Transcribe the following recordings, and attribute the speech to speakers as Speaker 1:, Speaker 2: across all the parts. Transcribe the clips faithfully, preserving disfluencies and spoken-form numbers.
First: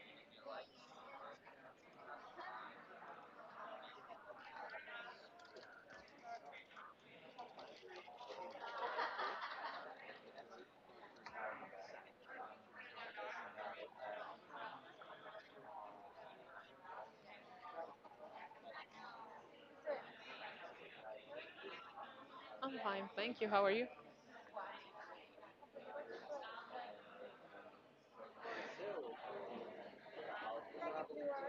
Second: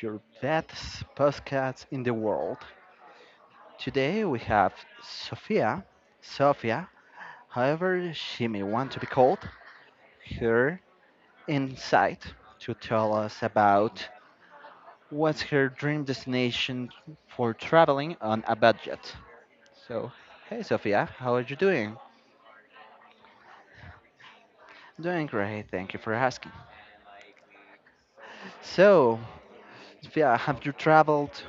Speaker 1: your best podcast in the world. Today we have Sophia, Sophia, however she may want to be called, her insight to tell us about what's her dream destination for traveling on a budget. So, Hey Sophia, how are you doing?
Speaker 2: I'm fine, thank you. How are you?
Speaker 1: Doing great, thank you for asking. So, Sophia, have you traveled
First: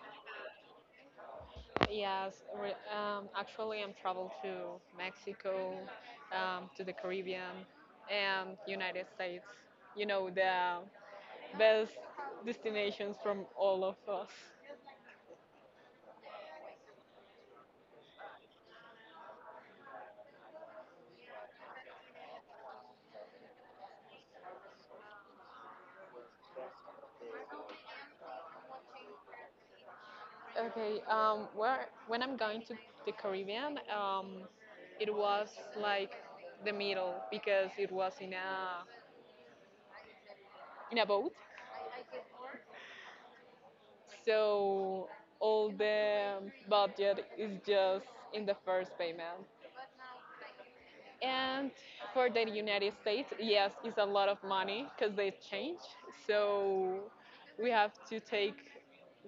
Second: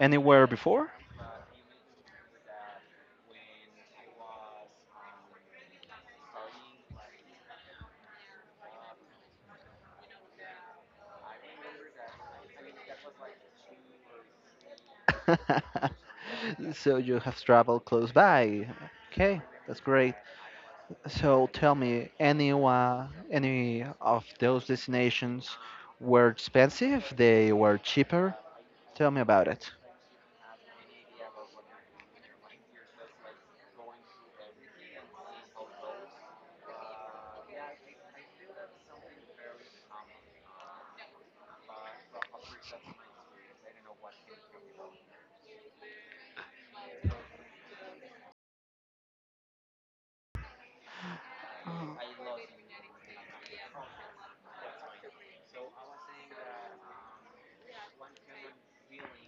Speaker 1: anywhere before?
Speaker 2: Yes, re- um, actually, I'm traveled to Mexico, um, to the Caribbean, and United States. You know, the best destinations from all of us.
Speaker 1: So you have traveled close by. Okay, that's great. So tell me, any one, any of those destinations were expensive? They were cheaper? Tell me about it.
Speaker 2: Okay, um, where when I'm going to the Caribbean, um, it was like the middle because it was in a in a boat. So all the budget is just in the first payment. And
Speaker 1: Oh.
Speaker 2: for the United States, yes, it's a lot of money because they change. So we have to take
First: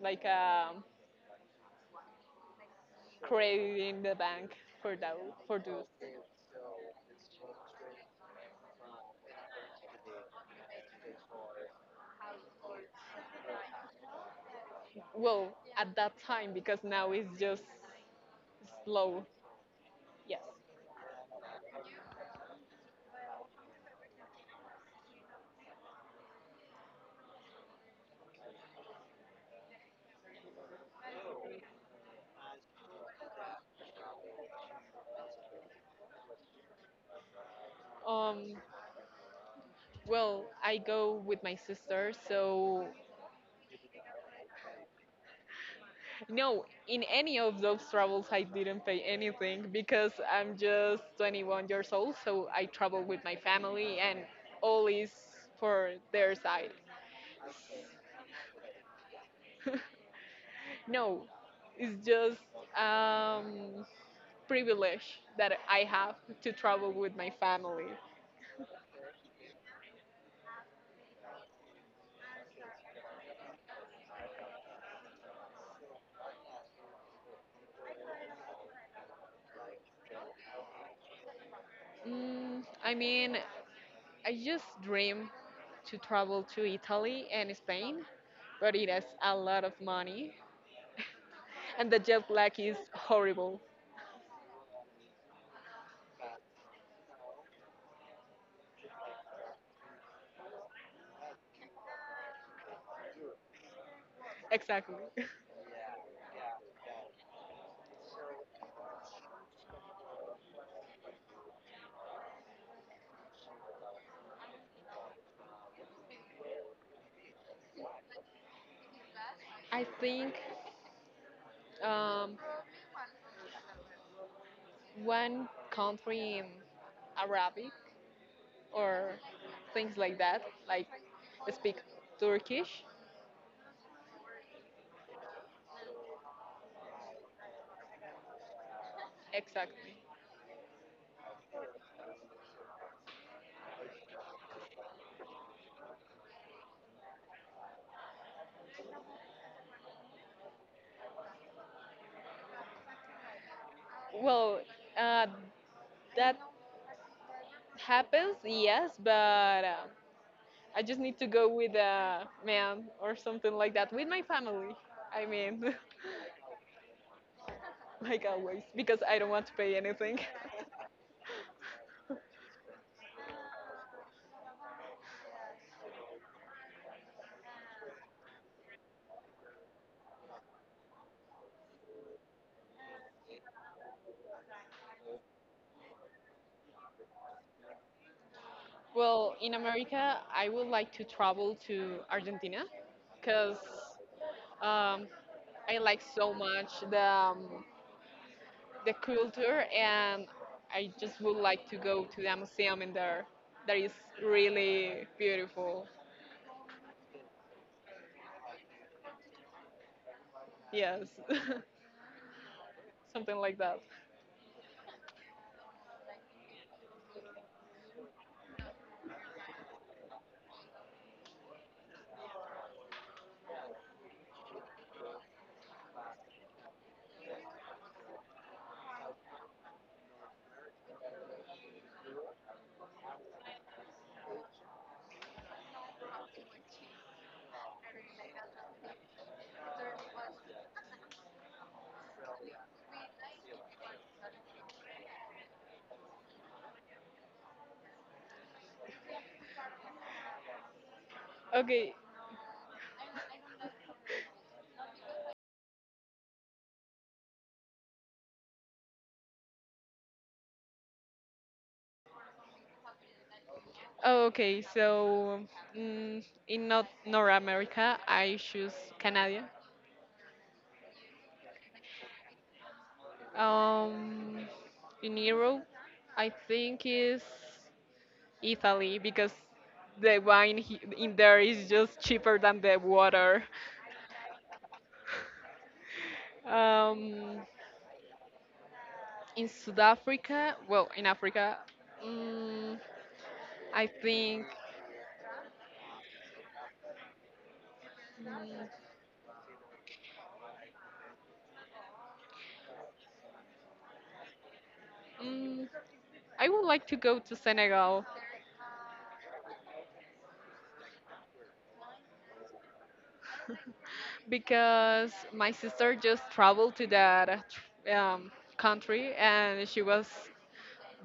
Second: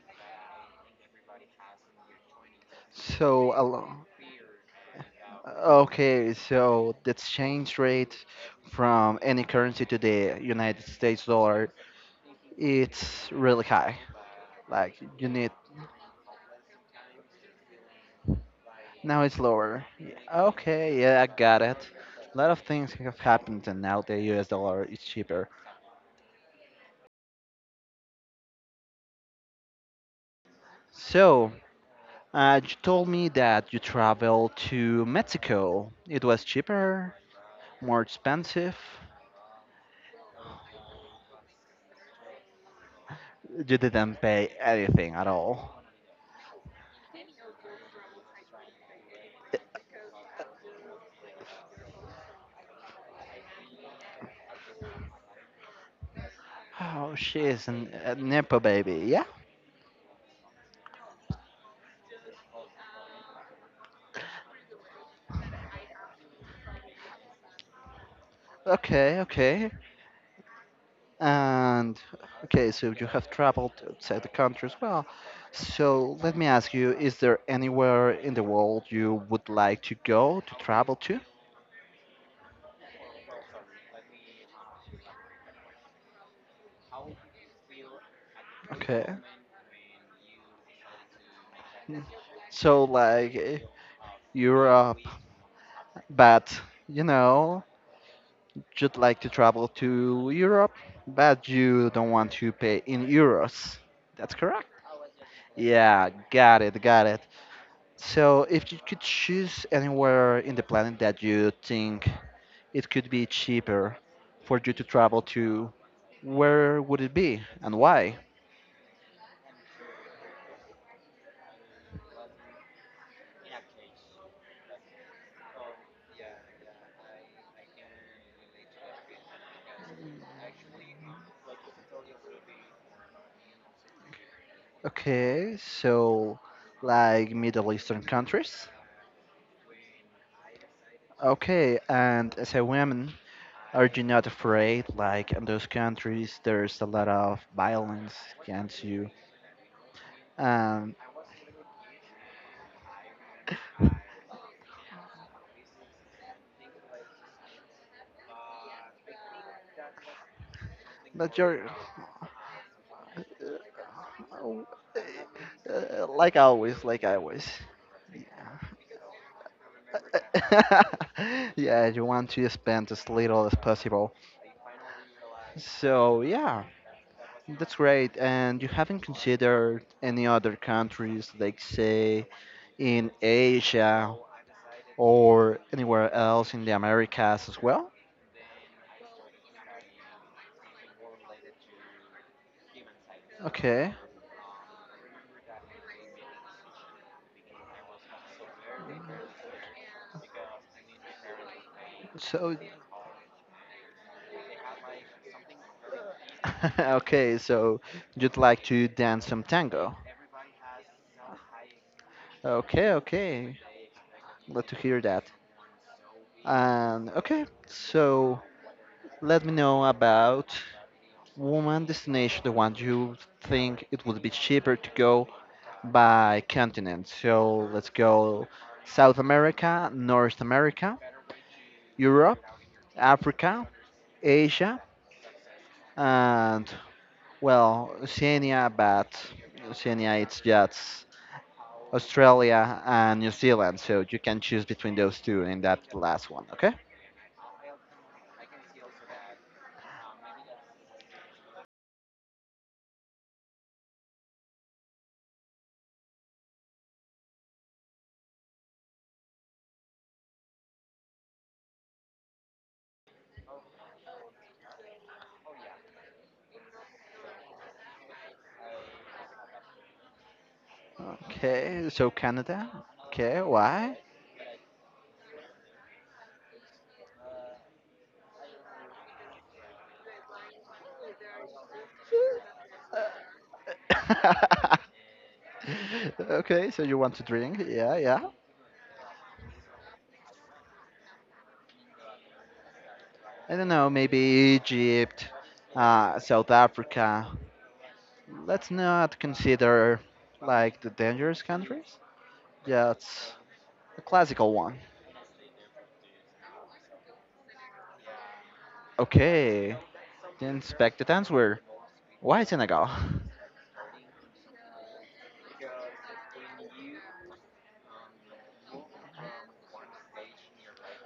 Speaker 2: like a
Speaker 1: So, a
Speaker 2: credit
Speaker 1: lo-
Speaker 2: in the bank for that for those.
Speaker 1: okay, so the exchange rate from any currency to the United States dollar, it's really high. Like you
Speaker 2: Well,
Speaker 1: need.
Speaker 2: at that time because now it's just
Speaker 1: Now
Speaker 2: slow.
Speaker 1: it's lower. Yeah.
Speaker 2: Yes.
Speaker 1: Okay, yeah, I got it. A lot of things have happened, and now the U S dollar is cheaper. So, uh, you told me that you traveled to Mexico. It was cheaper, more
Speaker 2: Um.
Speaker 1: expensive.
Speaker 2: Well, I go with my sister, so
Speaker 1: You didn't pay anything at all.
Speaker 2: no, in any of those travels, I didn't pay anything because I'm just twenty-one years old, so I travel with my family and all is for their side.
Speaker 1: Oh, she is an, a Nepo baby, yeah?
Speaker 2: No, it's just um, privilege that I have to travel with my family.
Speaker 1: Okay, okay. And okay, so you have traveled outside the country as well. So let me ask you, is there anywhere in the world you would like to go to travel to?
Speaker 2: Mm, I mean, I just dream to travel to Italy and Spain, but it has
Speaker 1: Okay.
Speaker 2: a lot of money, and the
Speaker 1: Mm.
Speaker 2: jet lag is
Speaker 1: So like eh,
Speaker 2: horrible.
Speaker 1: Europe, but you know, you'd like to travel to Europe, but you don't want to pay in euros. That's correct.
Speaker 2: Exactly.
Speaker 1: Yeah, got it, got it. So if you could choose anywhere in the planet that you think it could be cheaper for you to travel to, where would it be and why?
Speaker 2: I think um, one country in Arabic or things like that, like speak Turkish.
Speaker 1: Okay, so like Middle Eastern countries.
Speaker 2: Exactly.
Speaker 1: Okay, and as a woman, are you not afraid? Like in those countries, there's a lot of violence against you. Um,
Speaker 2: Well, uh, that happens, yes, but uh, I just need to
Speaker 1: but
Speaker 2: go
Speaker 1: you're
Speaker 2: with a man or something like that with my
Speaker 1: oh,
Speaker 2: family. I mean,
Speaker 1: uh, like always, like always. Yeah.
Speaker 2: like always, because I don't want to pay anything.
Speaker 1: Yeah, you want to spend as little as possible. So yeah, that's great. And you haven't considered any other countries, like say in Asia or anywhere else in the Americas as well?
Speaker 2: Well, in America, I would like to travel to Argentina because
Speaker 1: Okay.
Speaker 2: Um, I like so much the um, the culture, and I just would like to go to the
Speaker 1: So
Speaker 2: museum in there. That is really beautiful.
Speaker 1: okay, so you'd like to dance some tango.
Speaker 2: Yes,
Speaker 1: Okay,
Speaker 2: something like
Speaker 1: okay.
Speaker 2: that.
Speaker 1: Glad to hear that. And okay, so let me know about one destination, the one you think it would be cheaper to go by continent. So let's go South America, North America, Europe, Africa, Asia, and well, Oceania, but Oceania it's just Australia and New Zealand. So you can choose between those two in that last one, okay?
Speaker 2: Okay, oh, okay. So mm, in North North America, I choose Canada.
Speaker 1: Okay, so Canada. Okay, why?
Speaker 2: Um, in Europe, I think is Italy because the wine he- in there is just cheaper than the water.
Speaker 1: Okay, so you want to
Speaker 2: Um,
Speaker 1: drink? Yeah, yeah.
Speaker 2: in South Africa, well, in Africa, mm,
Speaker 1: I don't
Speaker 2: I
Speaker 1: know, maybe
Speaker 2: think
Speaker 1: Egypt, uh, South Africa.
Speaker 2: mm,
Speaker 1: Let's not consider like the dangerous countries. That's a classical one.
Speaker 2: mm, I would like to go to Senegal
Speaker 1: Okay, then inspect the answer. Why Senegal?
Speaker 2: because my sister just traveled to that um, country and she was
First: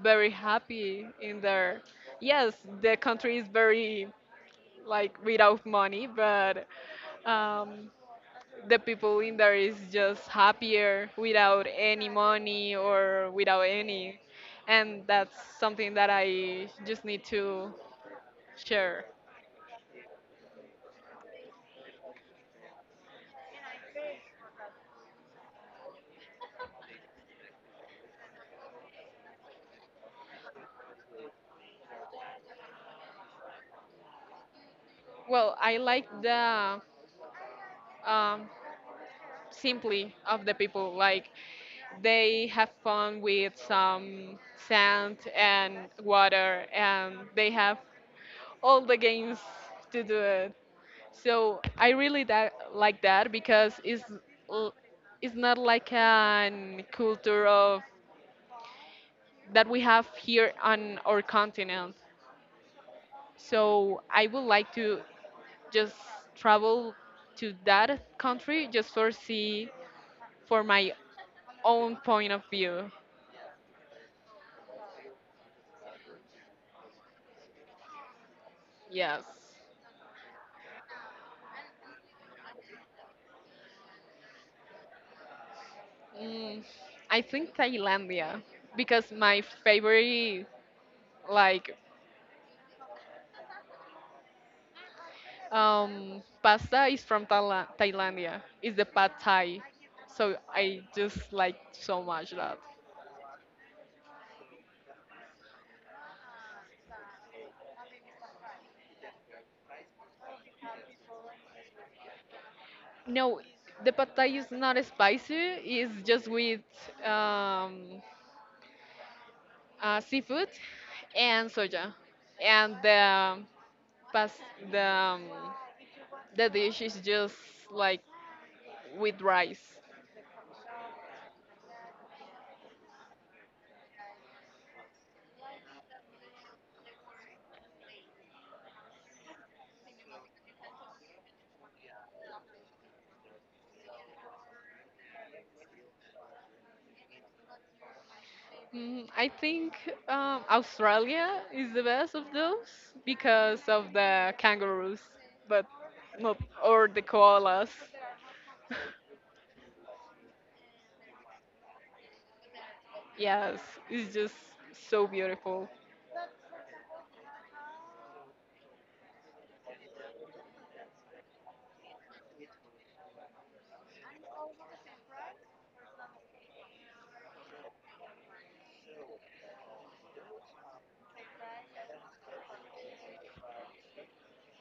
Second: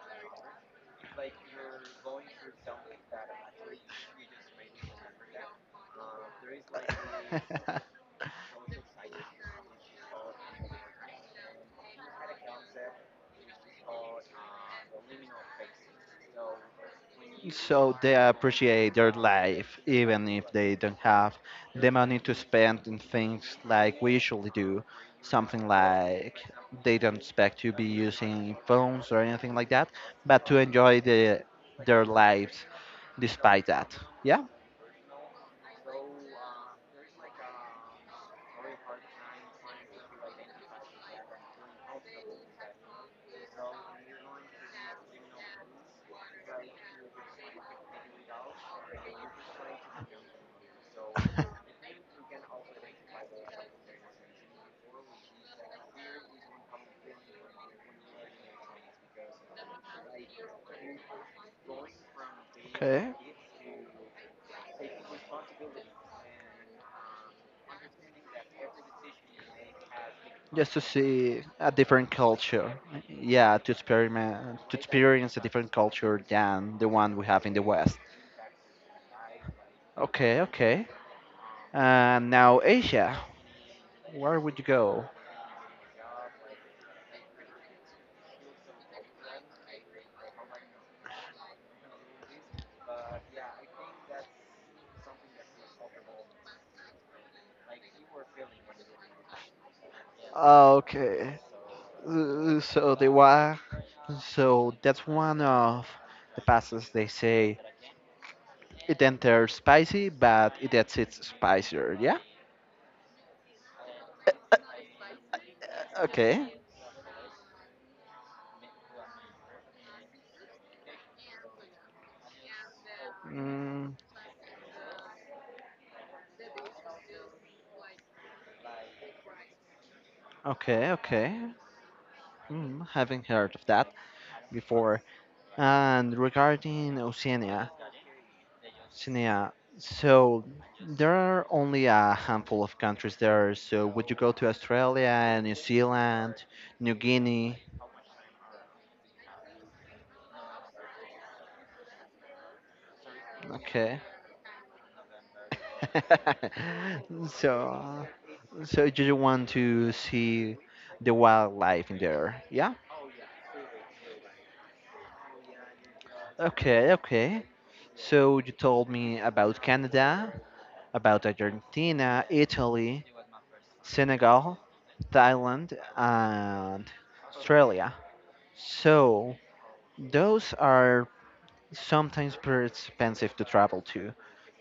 Speaker 2: very happy in there. Yes, the country is very like without money, but um, the people in there is just happier without any money or without any. And that's something that I just need to
Speaker 1: So they appreciate
Speaker 2: share.
Speaker 1: their life even if they don't have the money to spend in things like we usually do, something like they don't expect to be using phones or anything like that, but to enjoy the, their lives despite that, yeah.
Speaker 2: Well, I like the um, simply of the people. Like they have fun with some sand and water, and they have all the games to do it. So I really that like that because it's l- it's not like an culture of that we have here on our continent.
Speaker 1: Okay,
Speaker 2: So I would like to just travel to that country just for see for
Speaker 1: just to
Speaker 2: my
Speaker 1: see a
Speaker 2: own
Speaker 1: different
Speaker 2: point of
Speaker 1: culture,
Speaker 2: view.
Speaker 1: yeah, to experiment to experience a different culture than the one we have in the west.
Speaker 2: Yes.
Speaker 1: Okay, okay. And now Asia, where would you go?
Speaker 2: Mm, I think Thailandia because my favorite like Um, pasta is from Thaila- Thailandia. It's the pad thai. So I just
Speaker 1: Okay.
Speaker 2: like so much that.
Speaker 1: Uh, So they were. So that's one of the passes they say it enters spicy, but it exits spicier. Yeah.
Speaker 2: No, the pad thai is not spicy. It's just
Speaker 1: Okay.
Speaker 2: with um, uh, seafood and soja. And the
Speaker 1: Mm,
Speaker 2: past the um, the dish is just like with rice.
Speaker 1: okay, okay. Mm, haven't heard of that before. And regarding Oceania, Sinea, so there are only a handful of countries there. So would you go to Australia, New Zealand, New Guinea?
Speaker 2: Mm, I think um, Australia is the best of those because of
Speaker 1: Okay.
Speaker 2: the kangaroos, but not or the koalas.
Speaker 1: So, so you just want to see the wildlife in there? Yeah.
Speaker 2: Yes, it's just so beautiful.
Speaker 1: Okay. Okay. So you told me about Canada, about Argentina, Italy, Senegal, Thailand, and Australia. So those are sometimes pretty expensive to travel to.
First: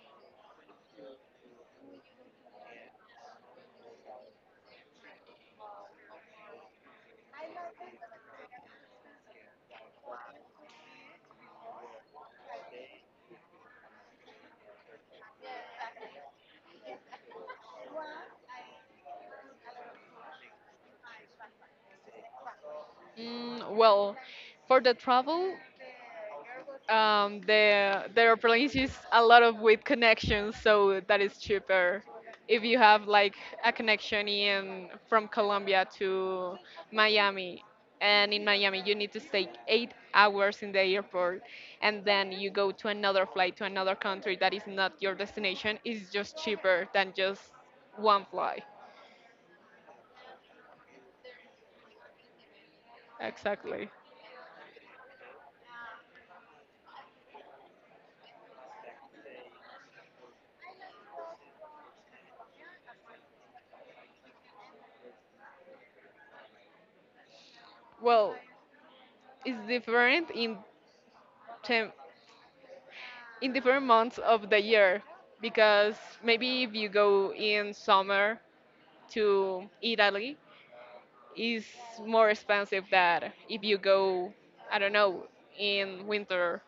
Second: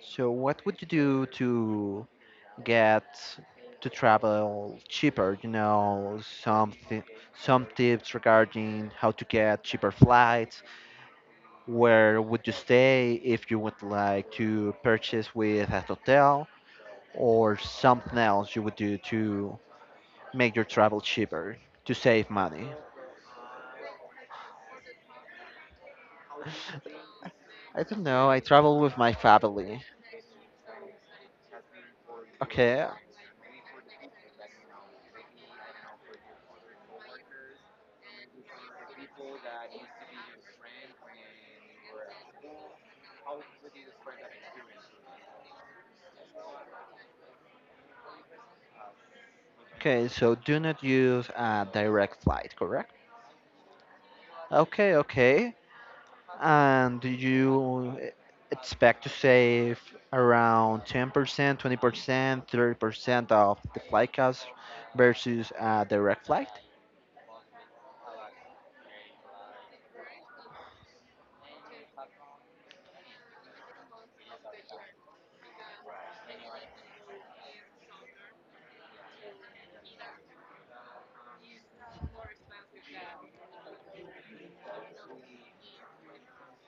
Speaker 1: So what would you do to get to travel cheaper? You know, some thi- some tips regarding how to get cheaper flights. Where would you stay if you would like to purchase with a hotel or something else you would do to make your travel cheaper to save money?
Speaker 2: Mm, well, for the travel, um,
Speaker 1: I don't
Speaker 2: the the
Speaker 1: know. I
Speaker 2: airplanes
Speaker 1: travel
Speaker 2: use
Speaker 1: with my
Speaker 2: a lot of
Speaker 1: family.
Speaker 2: with connections, so that is cheaper. If you
Speaker 1: Okay.
Speaker 2: have like a connection in from Colombia to Miami, and in Miami you need to stay eight hours in the airport, and then you go to another flight to another country that is not your destination, it's just cheaper than just one flight.
Speaker 1: Okay, so do not use a direct flight, correct?
Speaker 2: Exactly.
Speaker 1: Okay, okay. And do you e- expect to save around ten percent, twenty percent, thirty percent of the flight cost versus a direct flight?
Speaker 2: Well, it's different in term in different months of the year because maybe if you go in summer to Italy is more expensive than if you go I don't know in winter.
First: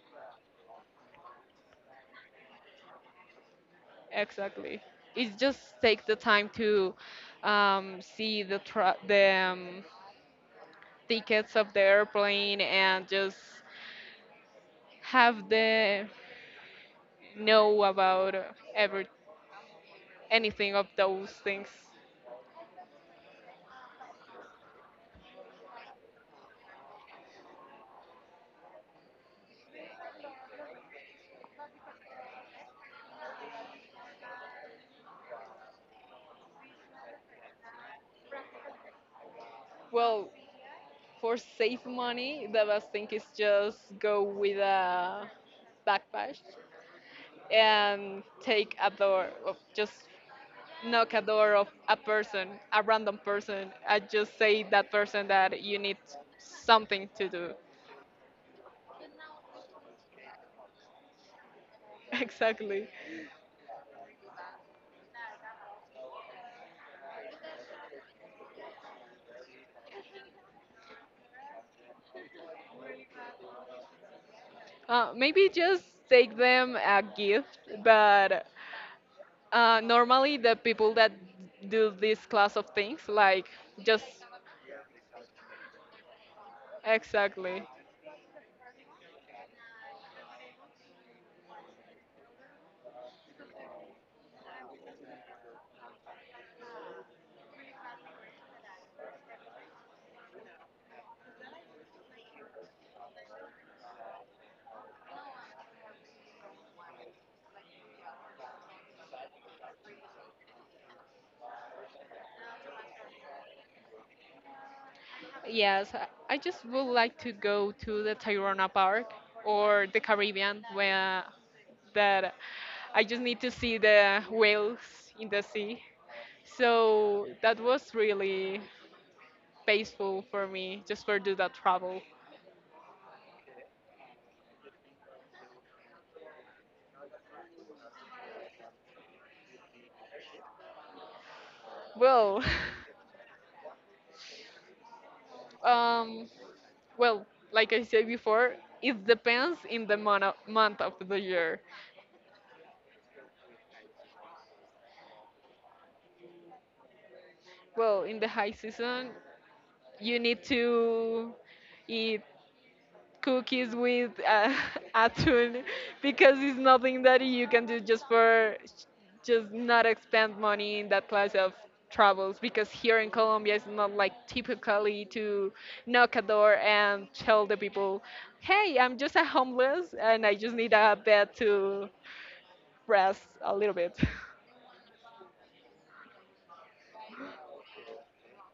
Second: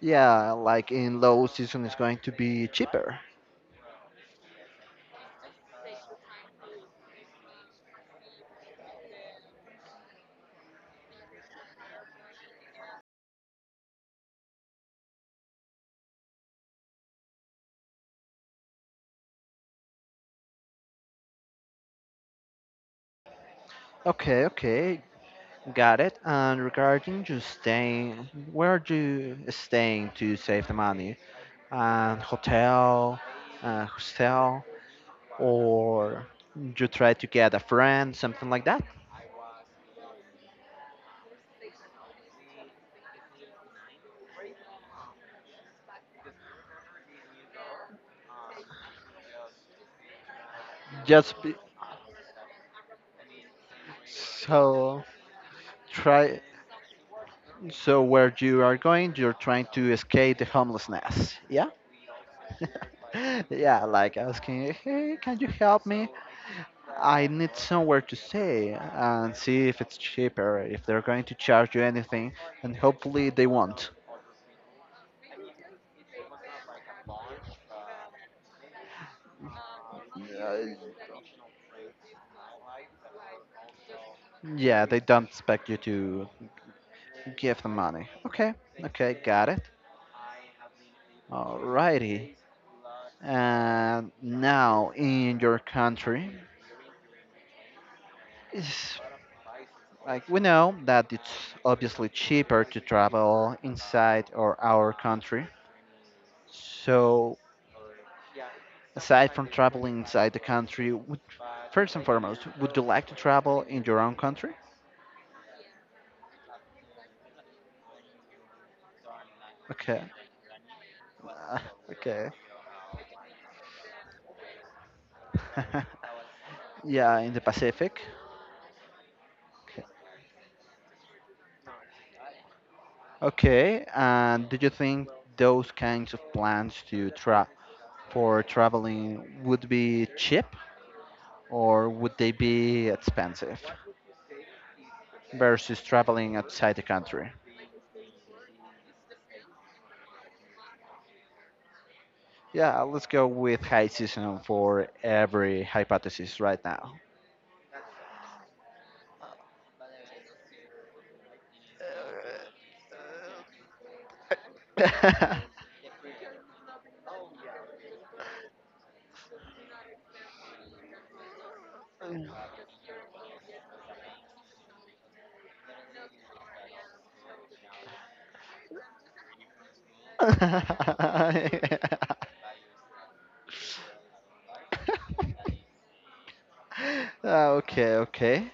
Speaker 1: Yeah, like in low season, it's going to be cheaper.
Speaker 2: Exactly. It just take the time to um, see the tra- the um, tickets of the airplane and just have the know about every anything of those things.
Speaker 1: Okay, okay. Got it. And regarding you staying, where are you staying to save the money? And hotel, uh, hostel? Or you try to get a friend, something like that.
Speaker 2: Well, for save money, the best thing is just go with a backpack and take a door, of just knock a
Speaker 1: Just be,
Speaker 2: door of a person, a random person, and just say that
Speaker 1: so
Speaker 2: person that you need
Speaker 1: try
Speaker 2: something to do.
Speaker 1: so where you are going, you're trying to escape the homelessness. Yeah,
Speaker 2: Exactly.
Speaker 1: yeah, like asking, hey, can you help me? I need somewhere to stay and see if it's cheaper, if they're going to charge you anything, and hopefully they won't.
Speaker 2: Uh, maybe just take them a gift, but uh, normally the
Speaker 1: Uh,
Speaker 2: people that do this class of things, like just
Speaker 1: yeah, they don't expect you to give
Speaker 2: exactly.
Speaker 1: them money. Okay, okay, got it. Alrighty. And now in your country, it's like we know that it's obviously cheaper to travel inside or our country. So aside from traveling inside the country, would, first and foremost, would you like to travel in your own country?
Speaker 2: Yes, I I just would like to go to the Tayrona Park or the
Speaker 1: Okay.
Speaker 2: Caribbean where
Speaker 1: Uh, okay.
Speaker 2: that I just need to see the whales in the sea.
Speaker 1: Yeah,
Speaker 2: So
Speaker 1: in the
Speaker 2: that was
Speaker 1: Pacific.
Speaker 2: really
Speaker 1: Okay.
Speaker 2: peaceful for me just for do that travel.
Speaker 1: Okay, and do you think those kinds of plans to tra for traveling would be cheap? Or would they
Speaker 2: Well,
Speaker 1: be expensive versus
Speaker 2: um,
Speaker 1: traveling outside the
Speaker 2: well,
Speaker 1: country?
Speaker 2: like I said before, it depends in the mon- month of the year.
Speaker 1: Yeah, let's go with high season for every hypothesis right now.
Speaker 2: Well, in the high season, you need to eat cookies with uh, atún because it's nothing that you can do just for just not expend money in that class of travels because here in Colombia it's not like typically to knock a door and tell the people, "Hey, I'm just a homeless and I just need a bed to rest a little bit."
Speaker 1: Okay, okay.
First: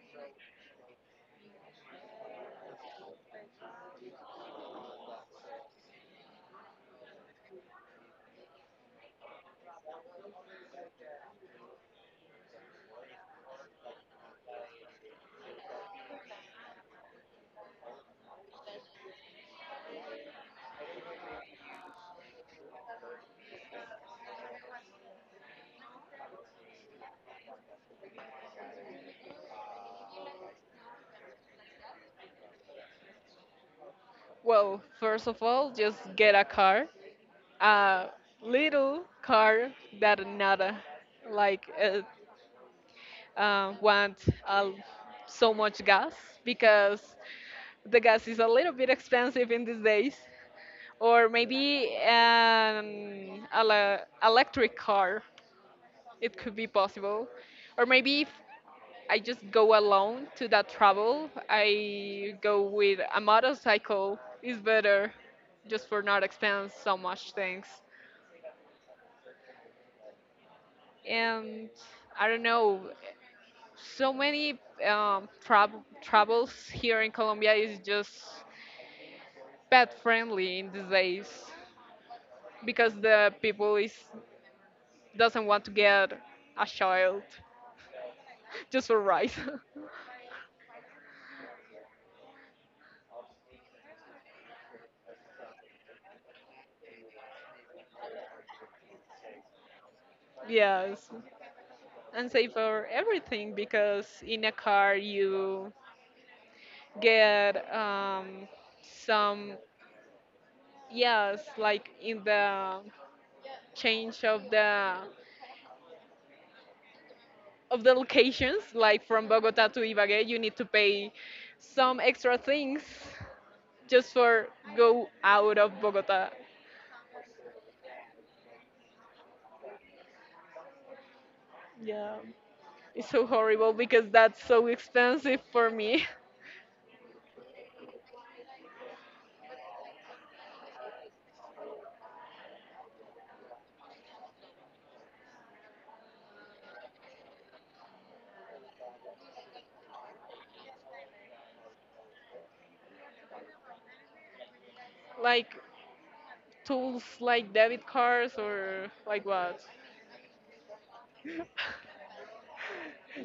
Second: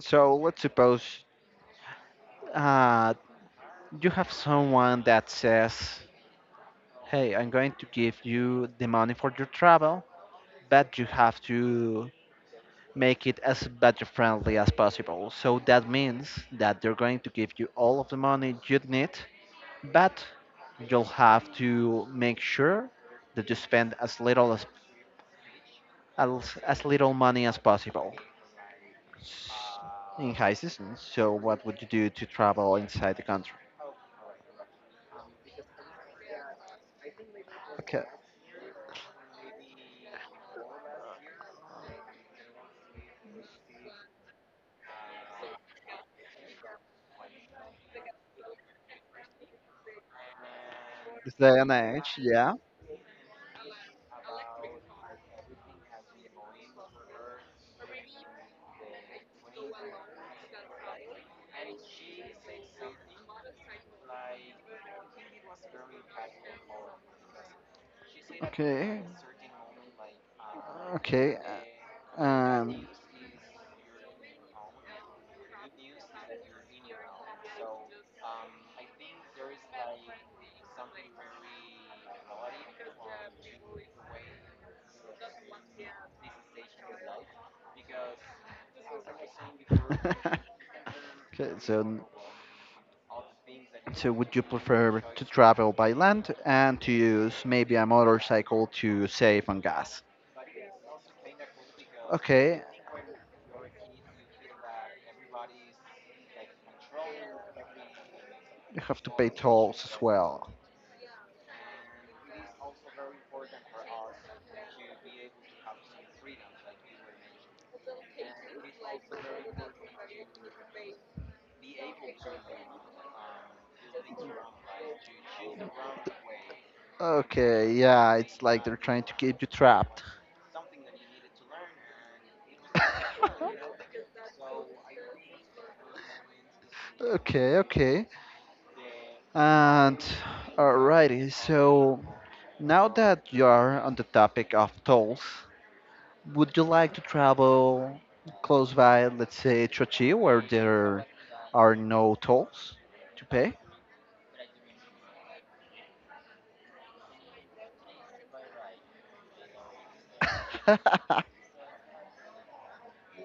Speaker 1: So let's suppose uh, you have someone that says, hey, I'm going to give you the money for your travel, but you have to make it as budget friendly as possible. So that means that they're going to give you all of the money you need, but you'll have to make sure that you spend as little as as, as little money as possible s- in high season. So what would you do to travel inside the country?
Speaker 2: Well, first of all, just get a car,
Speaker 1: Okay,
Speaker 2: a little car that not a, like uh, uh, want uh, so much gas because the gas is a little bit expensive in these days, or
Speaker 1: this day and
Speaker 2: maybe
Speaker 1: age, yeah.
Speaker 2: an ele- electric car. It could be possible, or maybe if I just go alone to that travel, I go with a motorcycle. Is better, just for not expense so much things.
Speaker 1: Okay, okay.
Speaker 2: And
Speaker 1: uh,
Speaker 2: I don't know,
Speaker 1: Um,
Speaker 2: so many um, trab- travels here in Colombia is just pet friendly in these days because the people is doesn't want to get a child just for rice.
Speaker 1: okay, so so, would you prefer to travel by land and to use maybe a motorcycle to save on gas?
Speaker 2: Yes, and save
Speaker 1: Okay,
Speaker 2: for everything because in a car you get um,
Speaker 1: you have to pay
Speaker 2: some
Speaker 1: tolls as well.
Speaker 2: yes like in the change of the of the locations, like from Bogota to Ibagué, you need to pay some extra things just for go out of Bogota.
Speaker 1: Okay, yeah, it's like they're trying to keep you trapped.
Speaker 2: Yeah, it's so horrible because that's so expensive for me.
Speaker 1: Okay, okay. And alrighty, so now that you are on the topic of tolls, would you like to travel close by, let's say, Trochi, where there are no tolls to pay?
Speaker 2: Like tools like debit cards or like what?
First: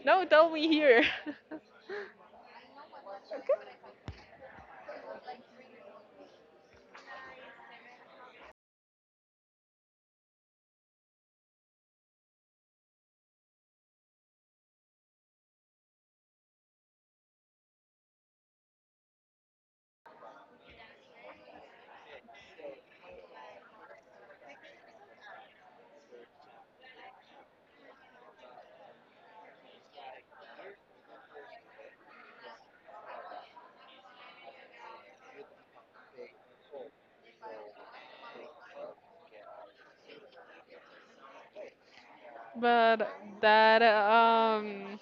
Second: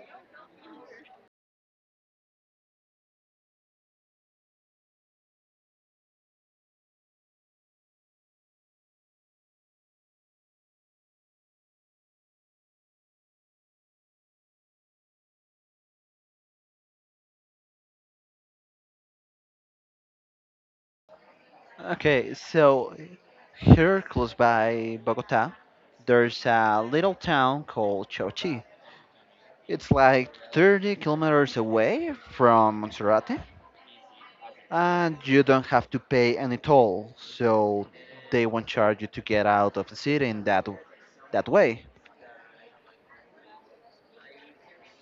Speaker 2: No, tell me here.
Speaker 1: Okay, so here close by Bogota, there's a little town called Chochi. It's like thirty kilometers away from Monserrate, and you don't have to pay any toll, so they won't charge you to get out of the city in that that way.
Speaker 2: but that um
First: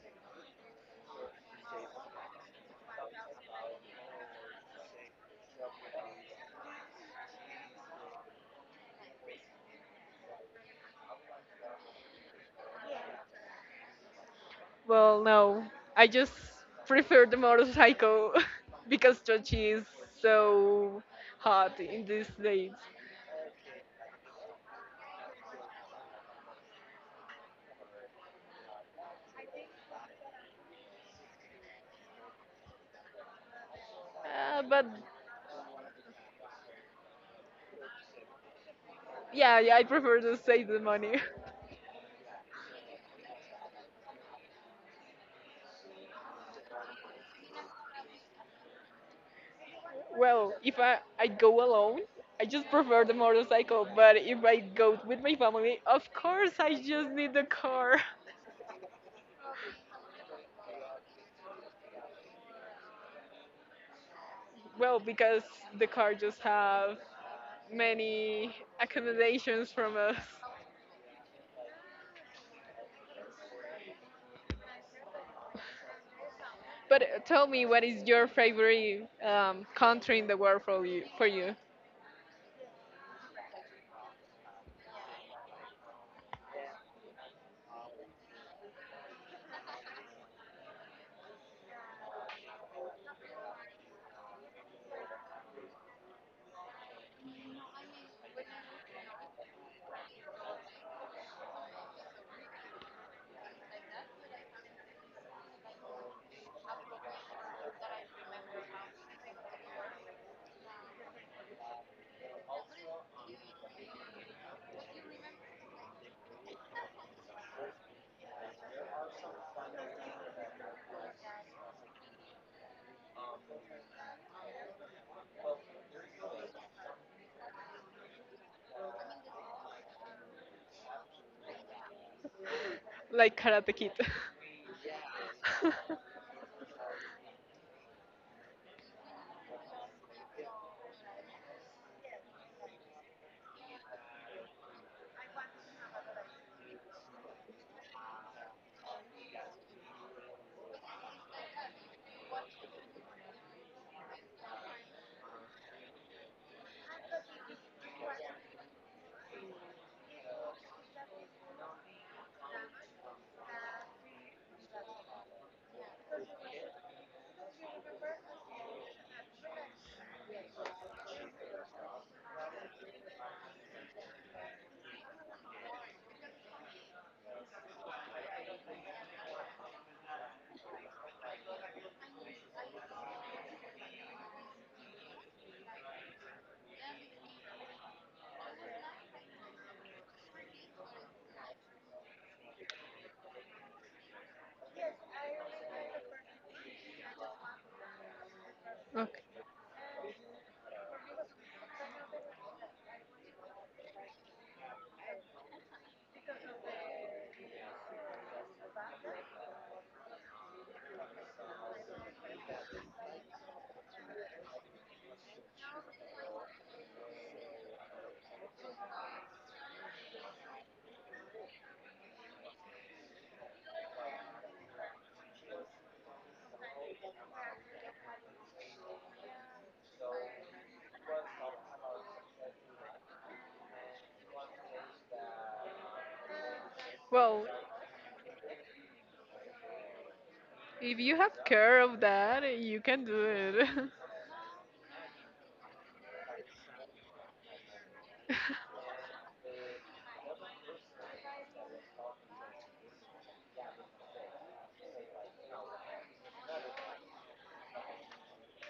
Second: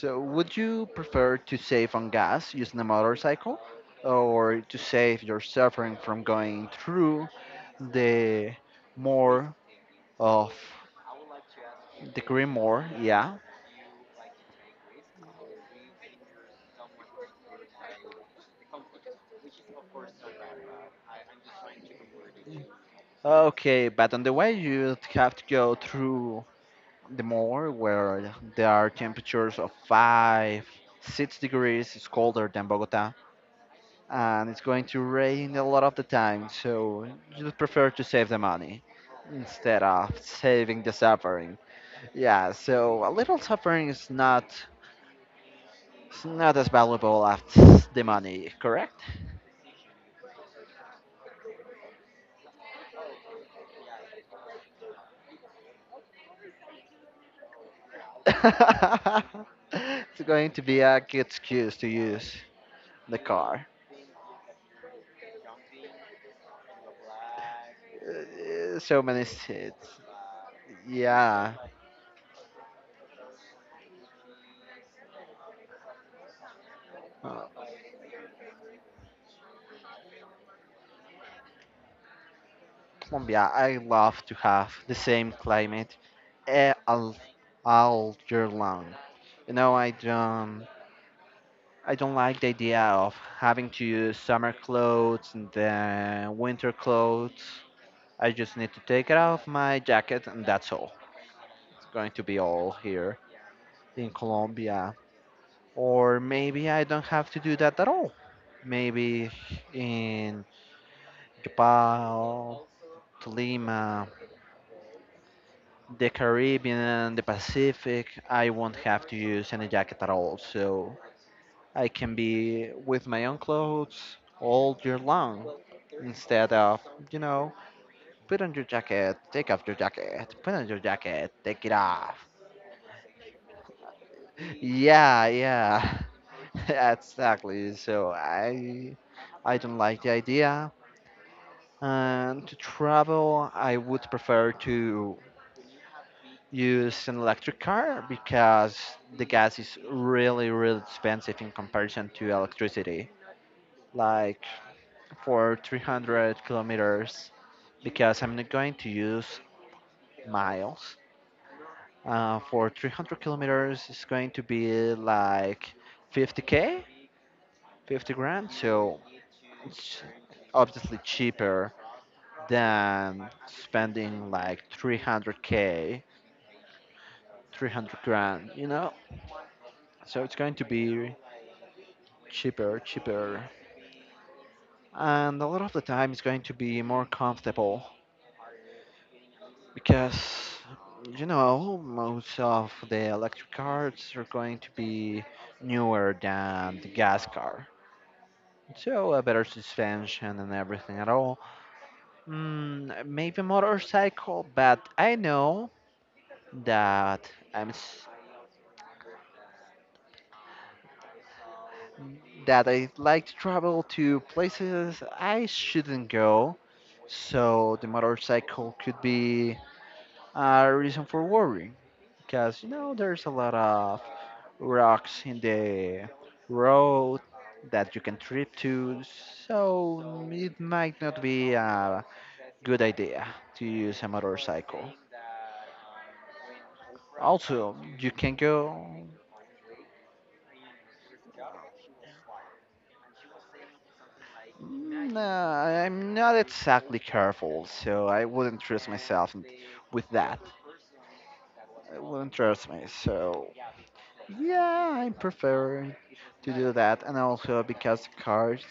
Speaker 1: So, would you prefer to save on gas using a motorcycle or to save your suffering from going through the more of the green Grimoire? Yeah.
Speaker 2: well no, I just prefer the motorcycle because Sochi is so hot in these days.
Speaker 1: Okay, but on the way, you'd have to go through the moor where there are temperatures of five, six degrees. It's colder than Bogota and it's
Speaker 2: Uh,
Speaker 1: going
Speaker 2: but
Speaker 1: to rain a lot of the time. So, you'd prefer to save the money
Speaker 2: yeah, yeah,
Speaker 1: instead
Speaker 2: I
Speaker 1: of
Speaker 2: prefer to save the
Speaker 1: saving the
Speaker 2: money.
Speaker 1: suffering. Yeah, so a little suffering is not is not as valuable as the money, correct?
Speaker 2: Well, if I, I go alone, I just prefer the motorcycle. But if I go with my family, of course I just need the car.
Speaker 1: It's going to be a good excuse to use the car.
Speaker 2: Well, because the car just have many
Speaker 1: Uh, so many
Speaker 2: accommodations from
Speaker 1: states.
Speaker 2: us.
Speaker 1: Yeah,
Speaker 2: But uh, tell
Speaker 1: uh,
Speaker 2: me, what is your favorite um, country in the world for you? For you,
Speaker 1: Colombia. I love to have the same climate eh, all, all year long. You know, I don't. I don't like the idea of having to use summer clothes and then winter clothes. I just need to take it off my jacket and that's all. It's going to be all here in Colombia. Or maybe I don't have to do that at all. Maybe in Japan, Lima, the Caribbean, the Pacific, I won't have to use any jacket at all. So I can be with my own clothes all year long instead of, you know, put on your jacket, take off your jacket, put on your jacket, take it off.
Speaker 2: like Karate Kid.
Speaker 1: Yeah, yeah, exactly. So I, I don't like the idea. And to travel, I would prefer to use an electric car because the gas is really, really expensive in comparison to electricity. Like for three hundred kilometers, because I'm not going to use miles. Uh, for three hundred kilometers, it's going to be like fifty k, fifty grand. So it's obviously cheaper than spending like three hundred k, three hundred grand, you know, so it's going to be cheaper, cheaper, and a lot of the time it's going to be more comfortable because you know most of the electric cars are going to be newer than the gas car, so
Speaker 2: Okay.
Speaker 1: a better suspension and everything at all. Mm, maybe motorcycle, but I know that I'm s- that I like to travel to places I shouldn't go, so the motorcycle could be a reason for worry, because you know there's a lot of rocks in the road that you can trip to, so it might not be a good idea to use a motorcycle.
Speaker 2: Well,
Speaker 1: Also, you can go.
Speaker 2: if you have care of that, you can do it.
Speaker 1: Mm, uh, I'm not exactly careful, so I wouldn't trust myself in- with that. I wouldn't trust me, so yeah, I prefer to do that. And also because the car's,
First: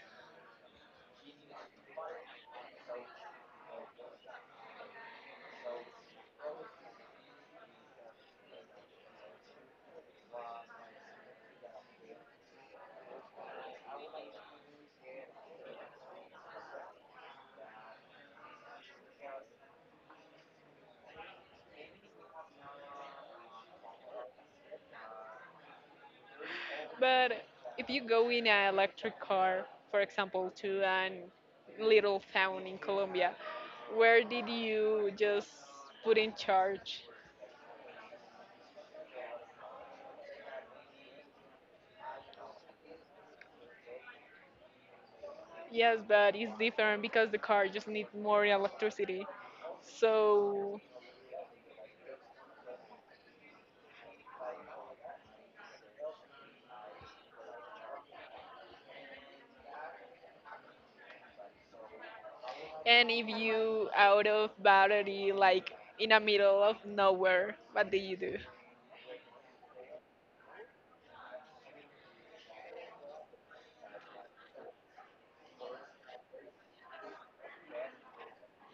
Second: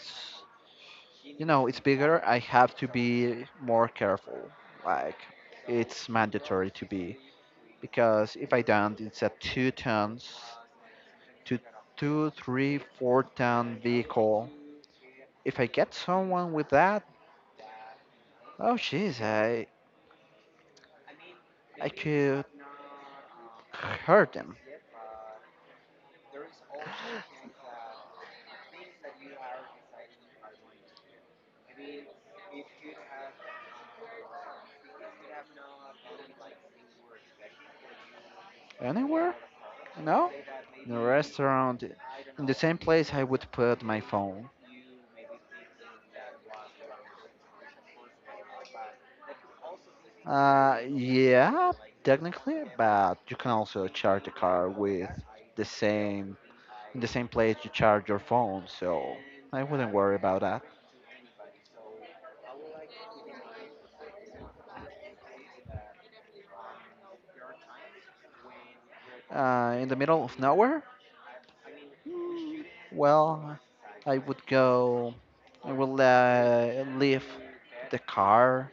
Speaker 1: you know, it's bigger, I have to be more careful. Like, it's mandatory to be. Because if I don't, it's a two tons, two, two, three, four ton vehicle. If I get someone with that, oh jeez, I I could heard them.
Speaker 2: But if you go in an electric car, for example, to a little town in Colombia, where did you just put in charge?
Speaker 1: Anywhere? No? In a restaurant, in the same place I would put my phone.
Speaker 2: Yes, but it's different because the car just needs more electricity. So,
Speaker 1: Uh, yeah, technically, but you can also charge the car with the same in the same place you charge your phone, so I wouldn't worry about that.
Speaker 2: and if you out of battery, like in the middle of nowhere, what do you do?
Speaker 1: Uh, in the middle of nowhere? Mm, Well, I would go. I will uh, leave the car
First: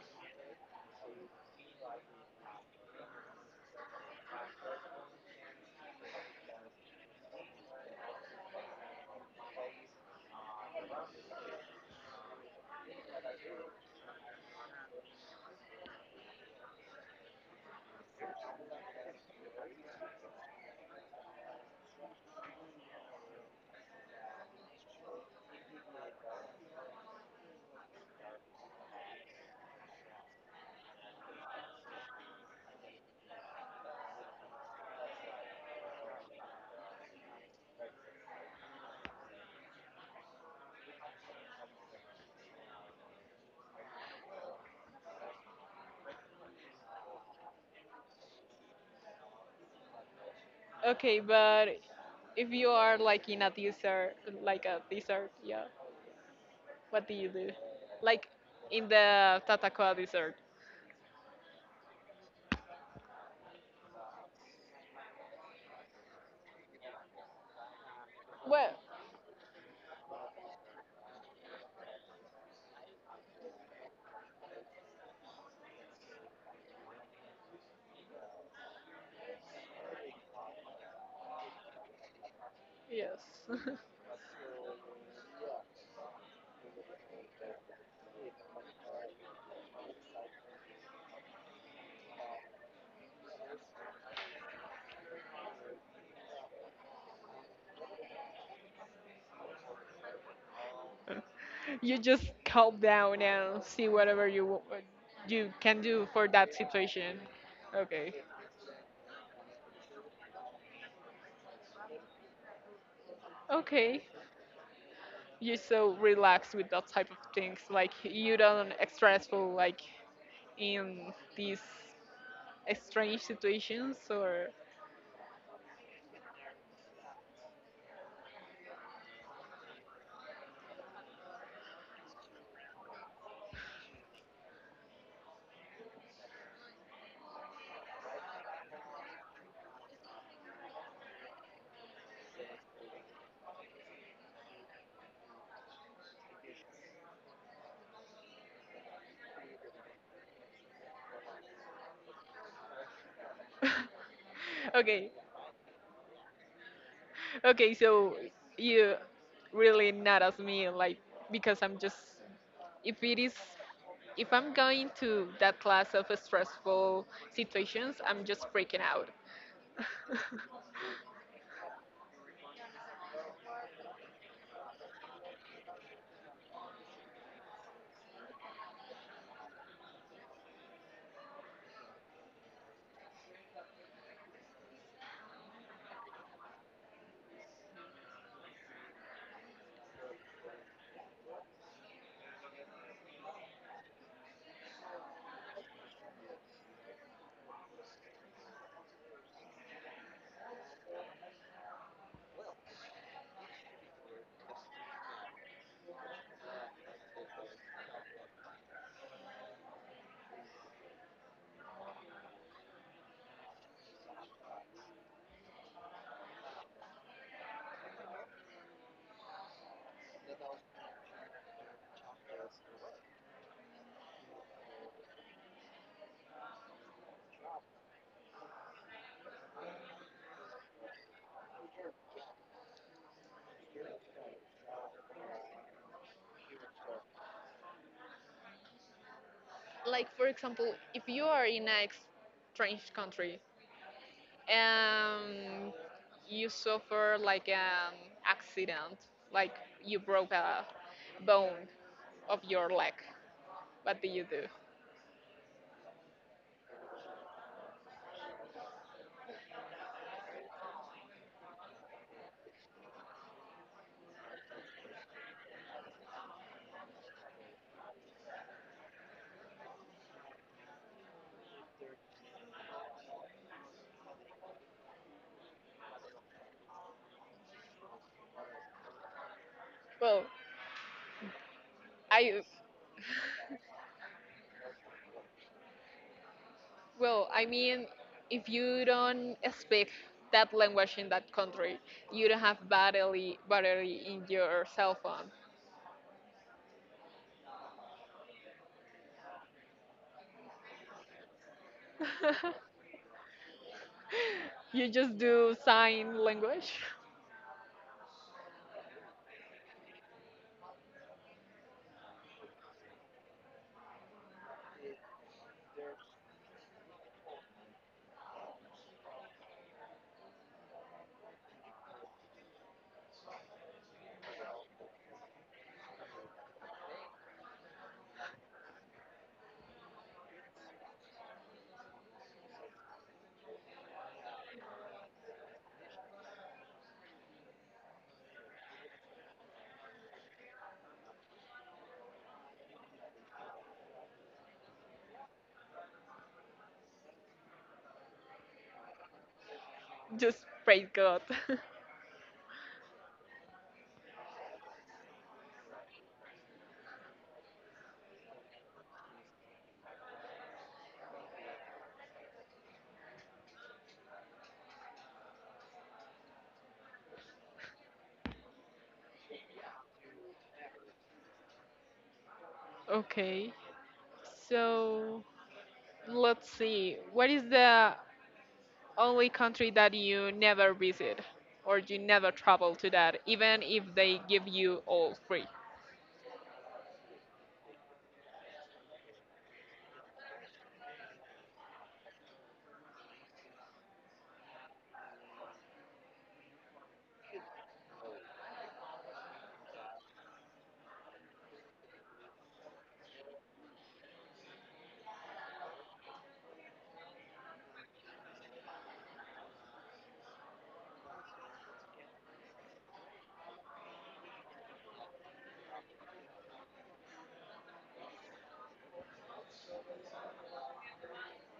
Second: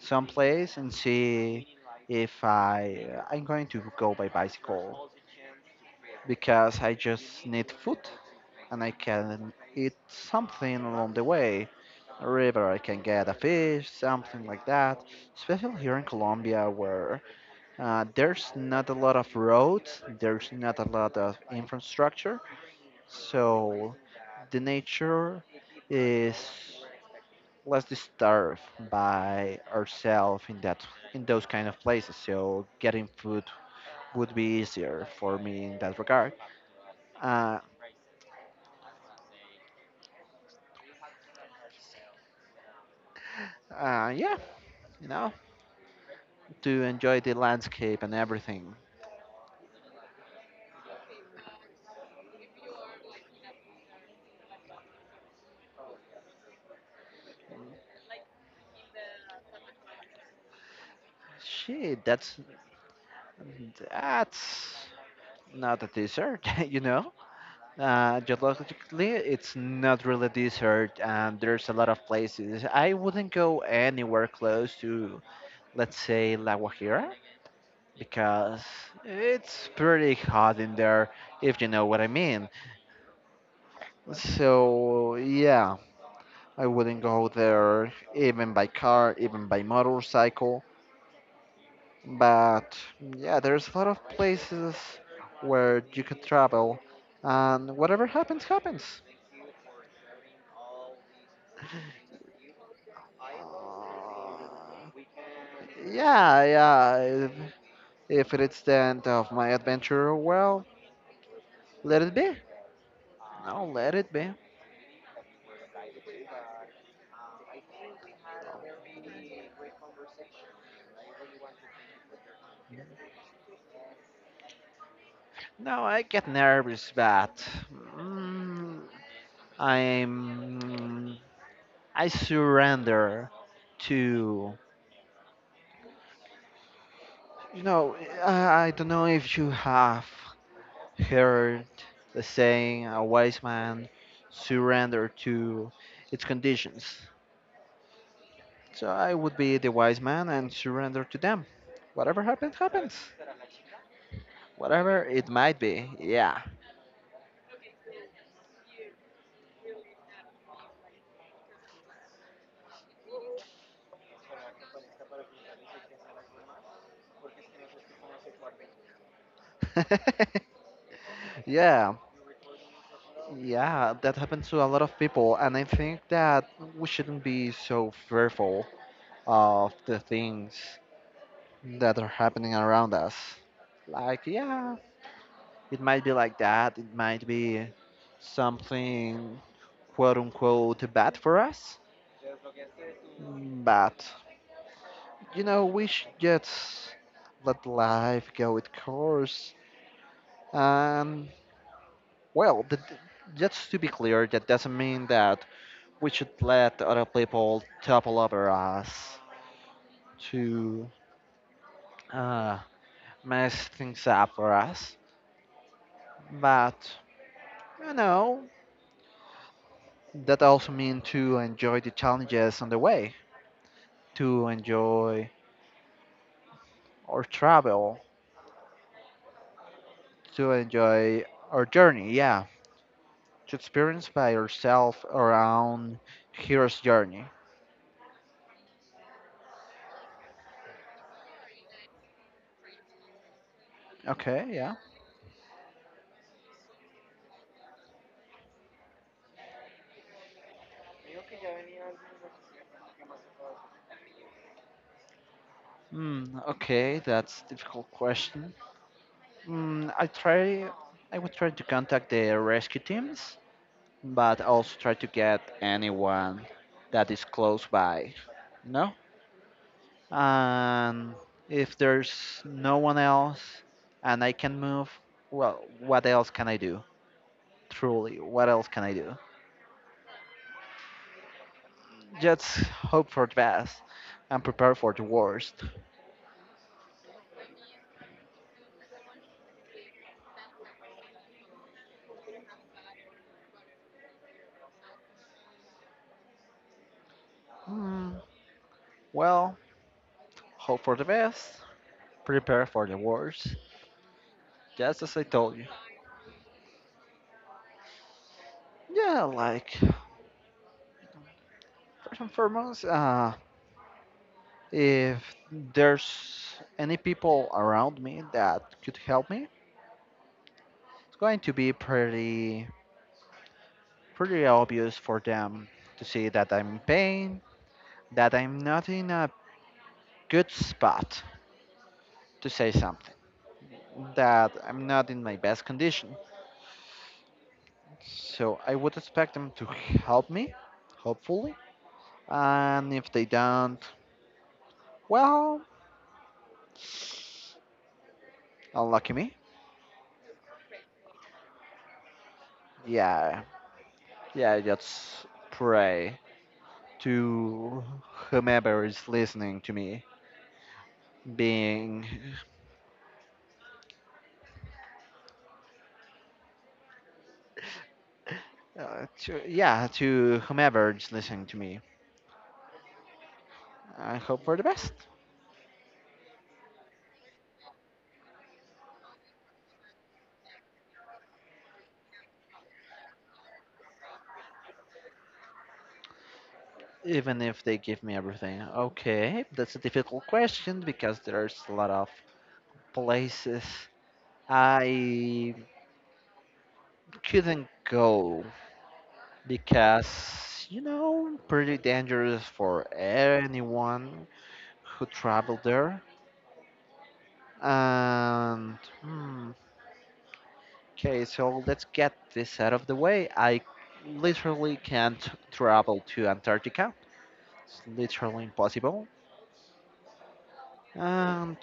Speaker 1: someplace and see if I uh, I'm going to go by bicycle because I just need food and I can eat something along the way. A river, I can get a fish, something like that. Especially here in Colombia, where uh, there's not a lot of roads, there's not a lot of infrastructure, so the nature is less disturbed by ourselves in that in those kind of places. So getting food would be easier for me in that regard. Uh, uh, yeah, you know, to enjoy the landscape and everything.
Speaker 2: Okay, but if you are like in a desert, like a desert, yeah, what do you do? Like in the Tatacoa desert.
Speaker 1: Shit, that's that's not a dessert, you know. Uh,
Speaker 2: Well,
Speaker 1: geologically, it's not really dessert, and there's a lot of places. I wouldn't go anywhere close to, let's say, La Guajira because it's pretty hot in there, if you know what I mean.
Speaker 2: yes.
Speaker 1: So, yeah, I wouldn't go there even by car, even by motorcycle. But yeah, there's a lot of places where you could travel, and whatever happens, happens.
Speaker 2: You just calm down
Speaker 1: Uh,
Speaker 2: and see whatever you wa- uh, you can do for
Speaker 1: yeah,
Speaker 2: that
Speaker 1: yeah.
Speaker 2: situation.
Speaker 1: If,
Speaker 2: Okay.
Speaker 1: if it's the end of my adventure, well, let it be. No, let
Speaker 2: Okay.
Speaker 1: it be.
Speaker 2: You're so relaxed with that type of things. Like you don't stressful like in these strange situations or
Speaker 1: No, I get nervous, but mm, I'm I surrender to you know I, I don't know if you have heard the saying, a wise man surrender to its conditions. So I would be the wise man and surrender to them. Whatever happens, happens. Whatever
Speaker 2: okay,
Speaker 1: it might be, yeah.
Speaker 2: okay, so you really not as me, like because I'm just, if it is, if I'm going to that class of stressful situations, I'm just freaking out.
Speaker 1: Yeah, yeah, that happens to a lot of people, and I think that we shouldn't be so fearful of the things that are happening around us. Like, yeah, it might be like that, it might be something quote unquote bad for us, but you know, we should just let life go its course. And well, the, just to be clear, that doesn't mean that we should let other people topple over us to uh, mess things up for us. But, you know, that also means to enjoy the challenges on the way, to enjoy our travel, to enjoy our journey, yeah. To experience by yourself around hero's journey.
Speaker 2: Like for example, if you are in a ex- strange country
Speaker 1: Okay, yeah.
Speaker 2: and you suffer like an accident, like you broke a bone of your leg, what do you do?
Speaker 1: Mm, okay, that's difficult question. Mm, I try. I would try to contact the rescue teams but also try to get anyone that is close by, you know? And if there's no one else and I can move, well, what else can I do? Truly, what else can I do?
Speaker 2: Well I
Speaker 1: Just hope for the best and prepare for the worst.
Speaker 2: Well, I mean, if you don't speak that language in that country, you don't have battery battery in your cell phone.
Speaker 1: Hmm, well, hope for the best, prepare for the worst,
Speaker 2: You
Speaker 1: just as
Speaker 2: just
Speaker 1: I told
Speaker 2: do
Speaker 1: you.
Speaker 2: sign language.
Speaker 1: Yeah, like, first and foremost, uh, If there's any people around me that could help me, it's going to be pretty pretty obvious for them to see that I'm in pain, that I'm not in a good spot to say something, that I'm not in my best condition. So I would expect them to help me, hopefully. And if they don't, well, unlucky me.
Speaker 2: Just pray God.
Speaker 1: Yeah, yeah, just pray to whomever is listening to me, being, uh, to, yeah, to whomever is listening to me.
Speaker 2: Okay.
Speaker 1: I hope for the best,
Speaker 2: So let's see. What is the only country that you never visit or you never travel to that, even if they give you all free?
Speaker 1: even if they give me everything. Okay, that's a difficult question because there's a lot of places I couldn't go because, you know, pretty dangerous for anyone who traveled there. And hmm, Okay, so let's get this out of the way. I literally can't travel to Antarctica. It's literally impossible. And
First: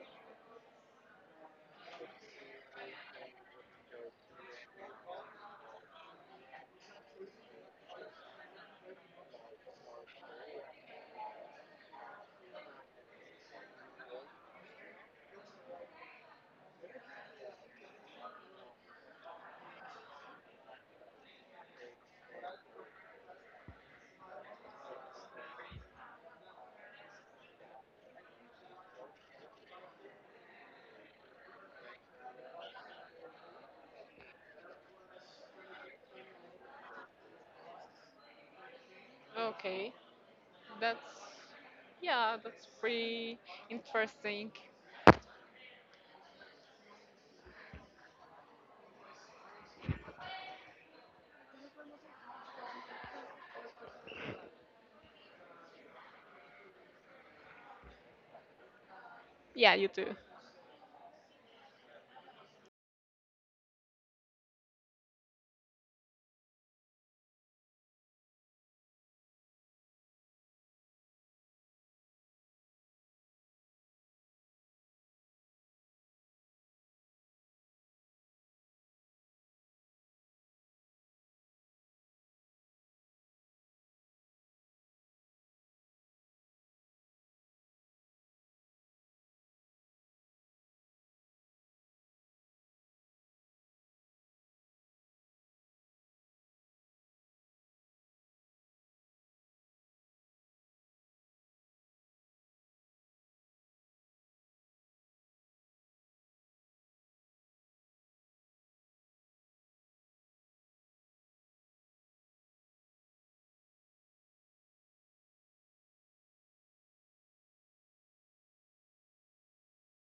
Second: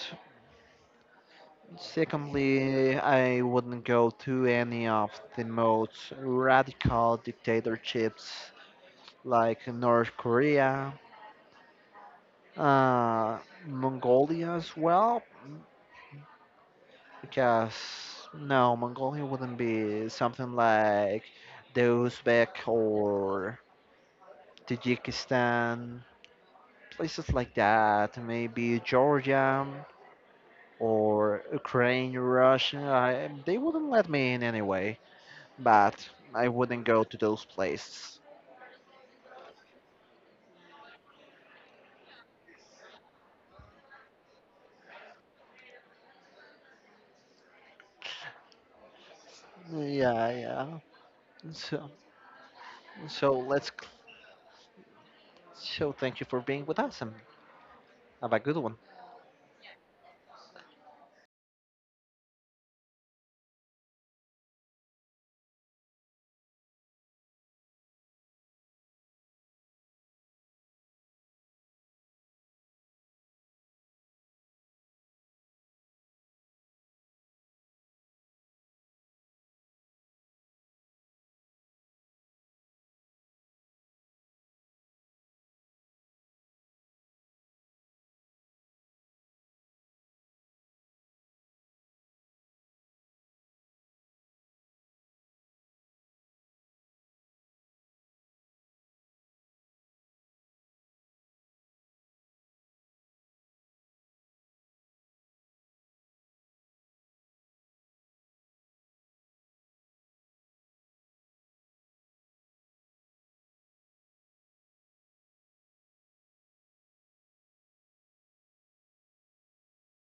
Speaker 1: secondly, I wouldn't go to any of the most radical dictatorships like North Korea, uh, Mongolia as well, because no, Mongolia wouldn't be something like the Uzbek or Tajikistan places like that, maybe Georgia or Ukraine, Russia. I, they wouldn't let me in anyway, but I wouldn't go to those places.
Speaker 2: Okay. That's yeah, that's pretty interesting.
Speaker 1: Yeah, yeah. So, so let's. So, thank you for being with us and have a good one.
Speaker 2: Yeah, you too.